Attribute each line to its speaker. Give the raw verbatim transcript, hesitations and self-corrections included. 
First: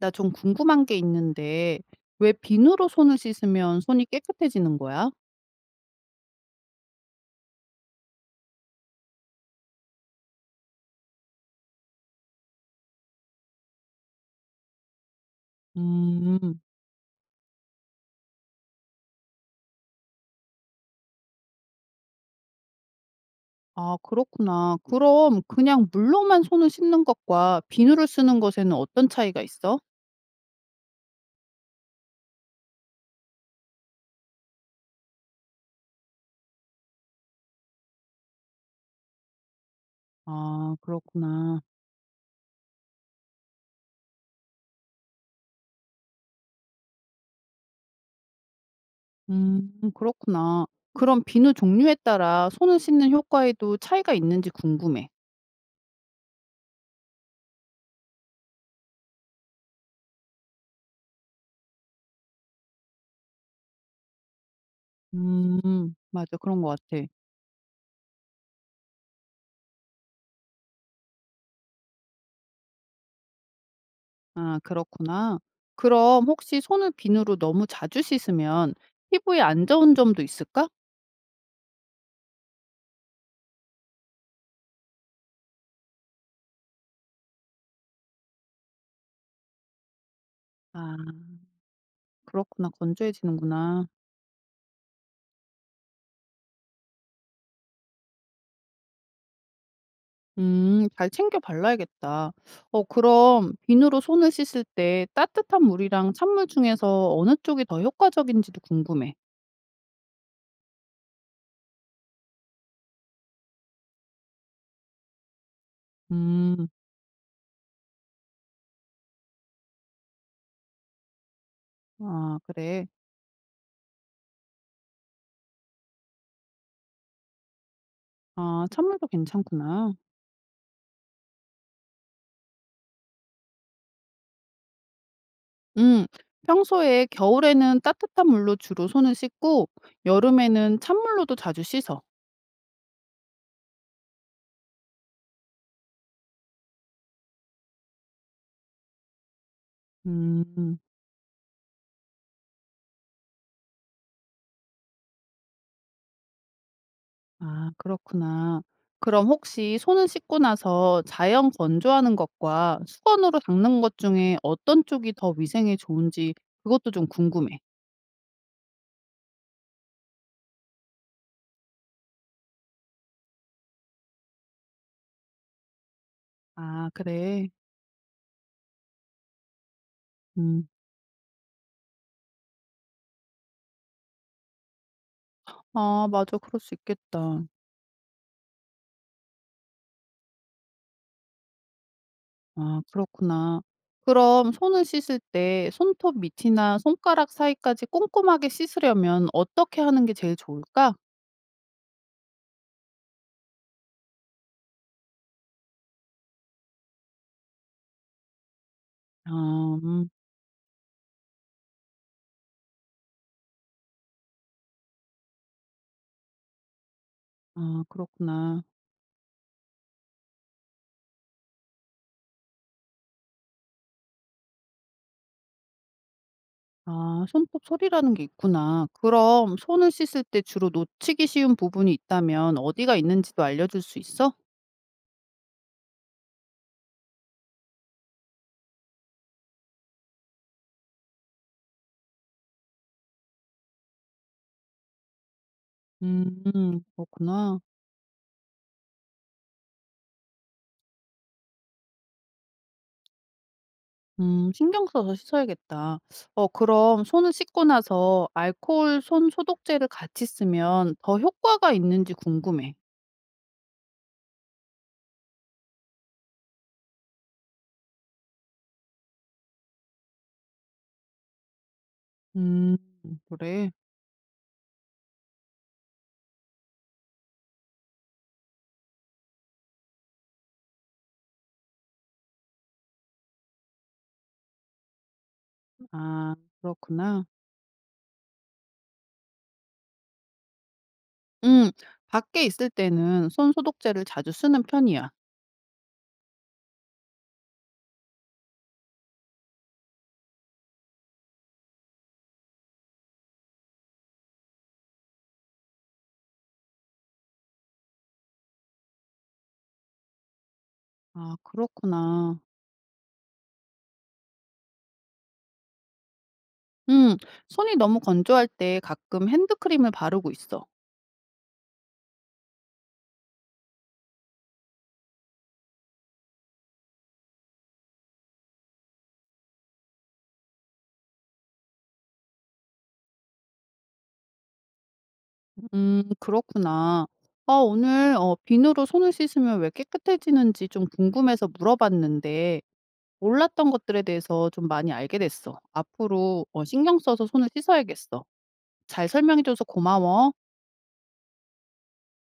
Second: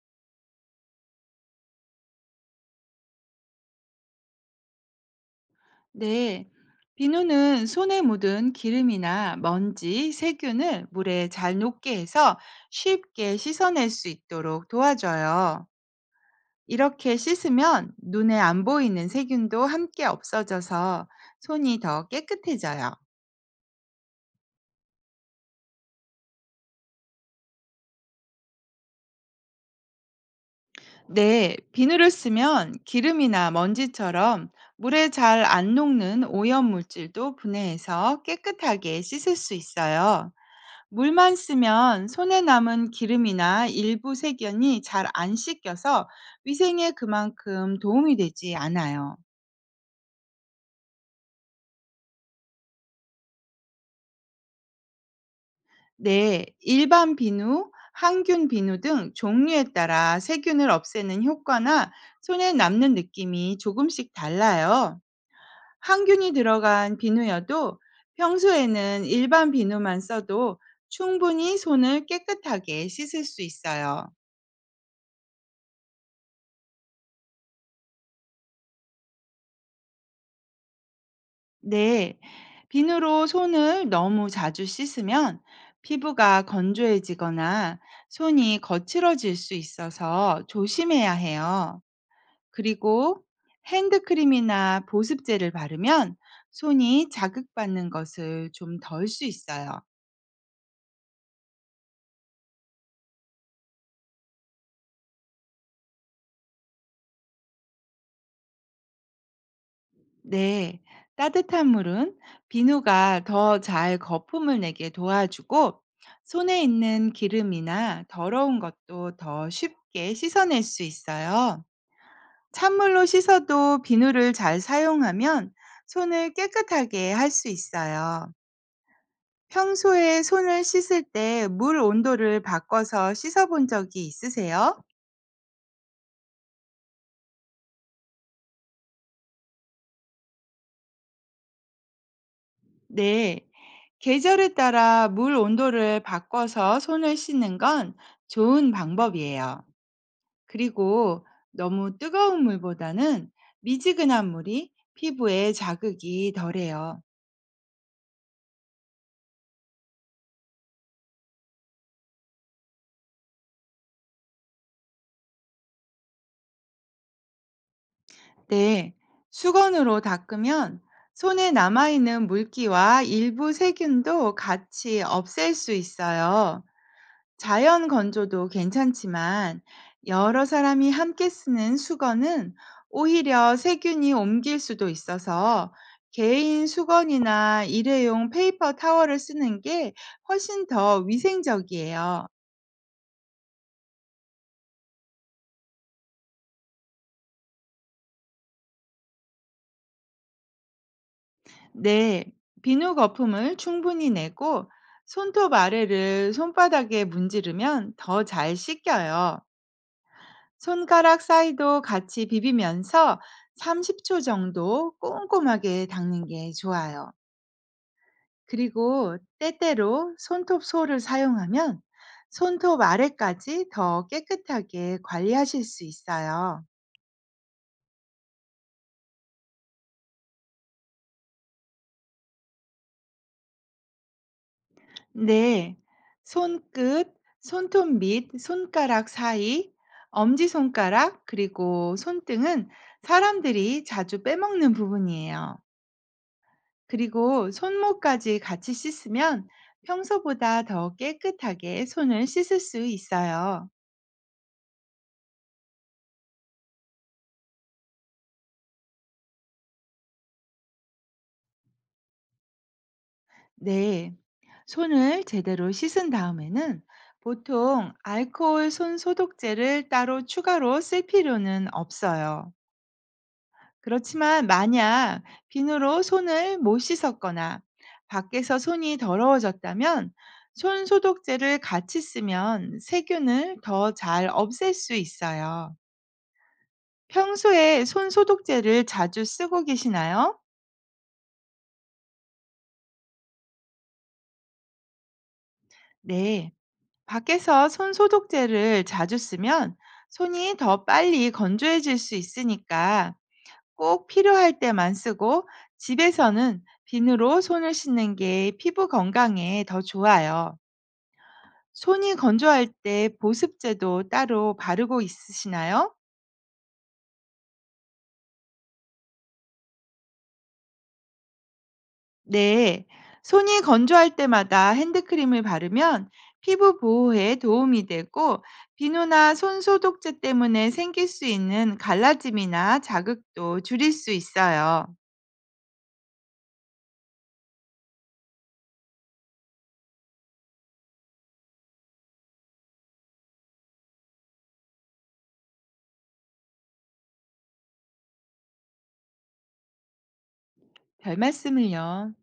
Speaker 1: 나 좀 궁금한 게 있는데 왜 비누로 손을 씻으면 손이 깨끗해지는 거야?
Speaker 2: 네. 비누는 손에 묻은 기름이나 먼지, 세균을 물에 잘 녹게 해서 쉽게 씻어낼 수 있도록 도와줘요.
Speaker 1: 음,
Speaker 2: 이렇게 씻으면 눈에 안 보이는 세균도 함께 없어져서 손이 더 깨끗해져요.
Speaker 1: 아, 그렇구나. 그럼 그냥 물로만 손을 씻는 것과 비누를 쓰는 것에는 어떤 차이가 있어?
Speaker 2: 네, 비누를 쓰면 기름이나 먼지처럼 물에 잘 안 녹는 오염 물질도 분해해서 깨끗하게 씻을 수 있어요.
Speaker 1: 아,
Speaker 2: 물만
Speaker 1: 그렇구나.
Speaker 2: 쓰면 손에 남은 기름이나 일부 세균이 잘 안 씻겨서 위생에 그만큼 도움이 되지 않아요.
Speaker 1: 음, 그렇구나. 그럼 비누 종류에 따라 손을 씻는 효과에도 차이가 있는지 궁금해.
Speaker 2: 네, 일반 비누, 항균 비누 등 종류에 따라 세균을 없애는 효과나 손에 남는 느낌이 조금씩 달라요.
Speaker 1: 음,
Speaker 2: 항균이
Speaker 1: 맞아. 그런 것
Speaker 2: 들어간
Speaker 1: 같아.
Speaker 2: 비누여도 평소에는 일반 비누만 써도 충분히 손을 깨끗하게 씻을 수 있어요.
Speaker 1: 아, 그렇구나. 그럼 혹시 손을 비누로 너무 자주 씻으면 피부에 안 좋은 점도 있을까?
Speaker 2: 네, 비누로 손을 너무 자주 씻으면 피부가 건조해지거나 손이 거칠어질 수 있어서
Speaker 1: 아,
Speaker 2: 조심해야 해요.
Speaker 1: 그렇구나.
Speaker 2: 그리고
Speaker 1: 건조해지는구나.
Speaker 2: 핸드크림이나 보습제를 바르면 손이 자극받는 것을 좀 덜 수 있어요.
Speaker 1: 음, 잘 챙겨 발라야겠다. 어 그럼 비누로 손을 씻을 때 따뜻한 물이랑 찬물 중에서 어느 쪽이 더 효과적인지도 궁금해.
Speaker 2: 네, 따뜻한 물은 비누가 더 잘 거품을 내게 도와주고 손에
Speaker 1: 음.
Speaker 2: 있는 기름이나 더러운 것도 더 쉽게 씻어낼 수 있어요.
Speaker 1: 아, 그래.
Speaker 2: 찬물로 씻어도 비누를 잘 사용하면 손을 깨끗하게 할 수 있어요.
Speaker 1: 아, 찬물도 괜찮구나.
Speaker 2: 평소에 손을 씻을 때 물 온도를 바꿔서 씻어본 적이 있으세요?
Speaker 1: 음. 평소에 겨울에는 따뜻한 물로 주로 손을 씻고 여름에는 찬물로도 자주 씻어.
Speaker 2: 네. 계절에 따라 물 온도를 바꿔서 손을 씻는 건 좋은 방법이에요.
Speaker 1: 음.
Speaker 2: 그리고 너무 뜨거운 물보다는 미지근한 물이 피부에 자극이 덜해요.
Speaker 1: 아, 그렇구나. 그럼 혹시 손을 씻고 나서 자연 건조하는 것과 수건으로 닦는 것 중에 어떤 쪽이 더 위생에 좋은지 그것도 좀 궁금해.
Speaker 2: 네, 수건으로 닦으면 손에 남아있는 물기와 일부 세균도 같이 없앨 수 있어요.
Speaker 1: 아, 그래.
Speaker 2: 자연 건조도 괜찮지만 여러
Speaker 1: 음.
Speaker 2: 사람이 함께 쓰는 수건은 오히려 세균이 옮길 수도 있어서
Speaker 1: 아, 맞아. 그럴
Speaker 2: 개인
Speaker 1: 수 있겠다.
Speaker 2: 수건이나 일회용 페이퍼 타월을 쓰는 게 훨씬 더 위생적이에요.
Speaker 1: 아, 그렇구나. 그럼 손을 씻을 때 손톱 밑이나 손가락 사이까지 꼼꼼하게 씻으려면 어떻게 하는 게 제일 좋을까?
Speaker 2: 네, 비누 거품을 충분히 내고 손톱 아래를 손바닥에 문지르면 더 잘
Speaker 1: 아,
Speaker 2: 씻겨요.
Speaker 1: 음.
Speaker 2: 손가락 사이도 같이 비비면서 삼십 초 정도 꼼꼼하게 닦는 게 좋아요.
Speaker 1: 아, 그렇구나.
Speaker 2: 그리고 때때로 손톱 솔을 사용하면 손톱 아래까지 더 깨끗하게 관리하실 수 있어요.
Speaker 1: 아, 손톱 소리라는 게 있구나. 그럼 손을 씻을 때 주로 놓치기 쉬운 부분이 있다면 어디가 있는지도 알려줄 수 있어?
Speaker 2: 네. 손끝, 손톱 및 손가락 사이, 엄지손가락, 그리고 손등은 사람들이 자주 빼먹는 부분이에요.
Speaker 1: 음,
Speaker 2: 그리고
Speaker 1: 그렇구나.
Speaker 2: 손목까지 같이 씻으면 평소보다 더 깨끗하게 손을 씻을 수 있어요.
Speaker 1: 음, 신경 써서 씻어야겠다. 어 그럼 손을 씻고 나서 알코올 손 소독제를 같이 쓰면 더 효과가 있는지 궁금해.
Speaker 2: 네. 손을 제대로 씻은 다음에는 보통 알코올 손 소독제를 따로 추가로 쓸 필요는 없어요.
Speaker 1: 음, 그래?
Speaker 2: 그렇지만 만약 비누로 손을 못 씻었거나 밖에서 손이 더러워졌다면 손 소독제를 같이 쓰면 세균을 더 잘 없앨 수 있어요.
Speaker 1: 아, 그렇구나.
Speaker 2: 평소에 손 소독제를 자주 쓰고 계시나요?
Speaker 1: 음, 밖에 있을 때는 손 소독제를 자주 쓰는 편이야.
Speaker 2: 네. 밖에서 손 소독제를 자주 쓰면 손이 더 빨리 건조해질 수 있으니까 꼭 필요할 때만 쓰고 집에서는 비누로 손을 씻는 게 피부 건강에 더 좋아요.
Speaker 1: 아,
Speaker 2: 손이
Speaker 1: 그렇구나.
Speaker 2: 건조할 때 보습제도 따로 바르고 있으시나요?
Speaker 1: 음, 손이 너무 건조할 때 가끔 핸드크림을 바르고 있어.
Speaker 2: 네. 손이 건조할 때마다 핸드크림을 바르면 피부 보호에 도움이 되고 비누나 손 소독제 때문에 생길 수 있는 갈라짐이나 자극도 줄일 수 있어요.
Speaker 1: 음, 그렇구나. 아, 오늘 어, 비누로 손을 씻으면 왜 깨끗해지는지 좀 궁금해서 물어봤는데, 몰랐던 것들에 대해서 좀 많이 알게 됐어. 앞으로 어, 신경 써서 손을 씻어야겠어. 잘 설명해줘서 고마워.
Speaker 2: 별 말씀을요.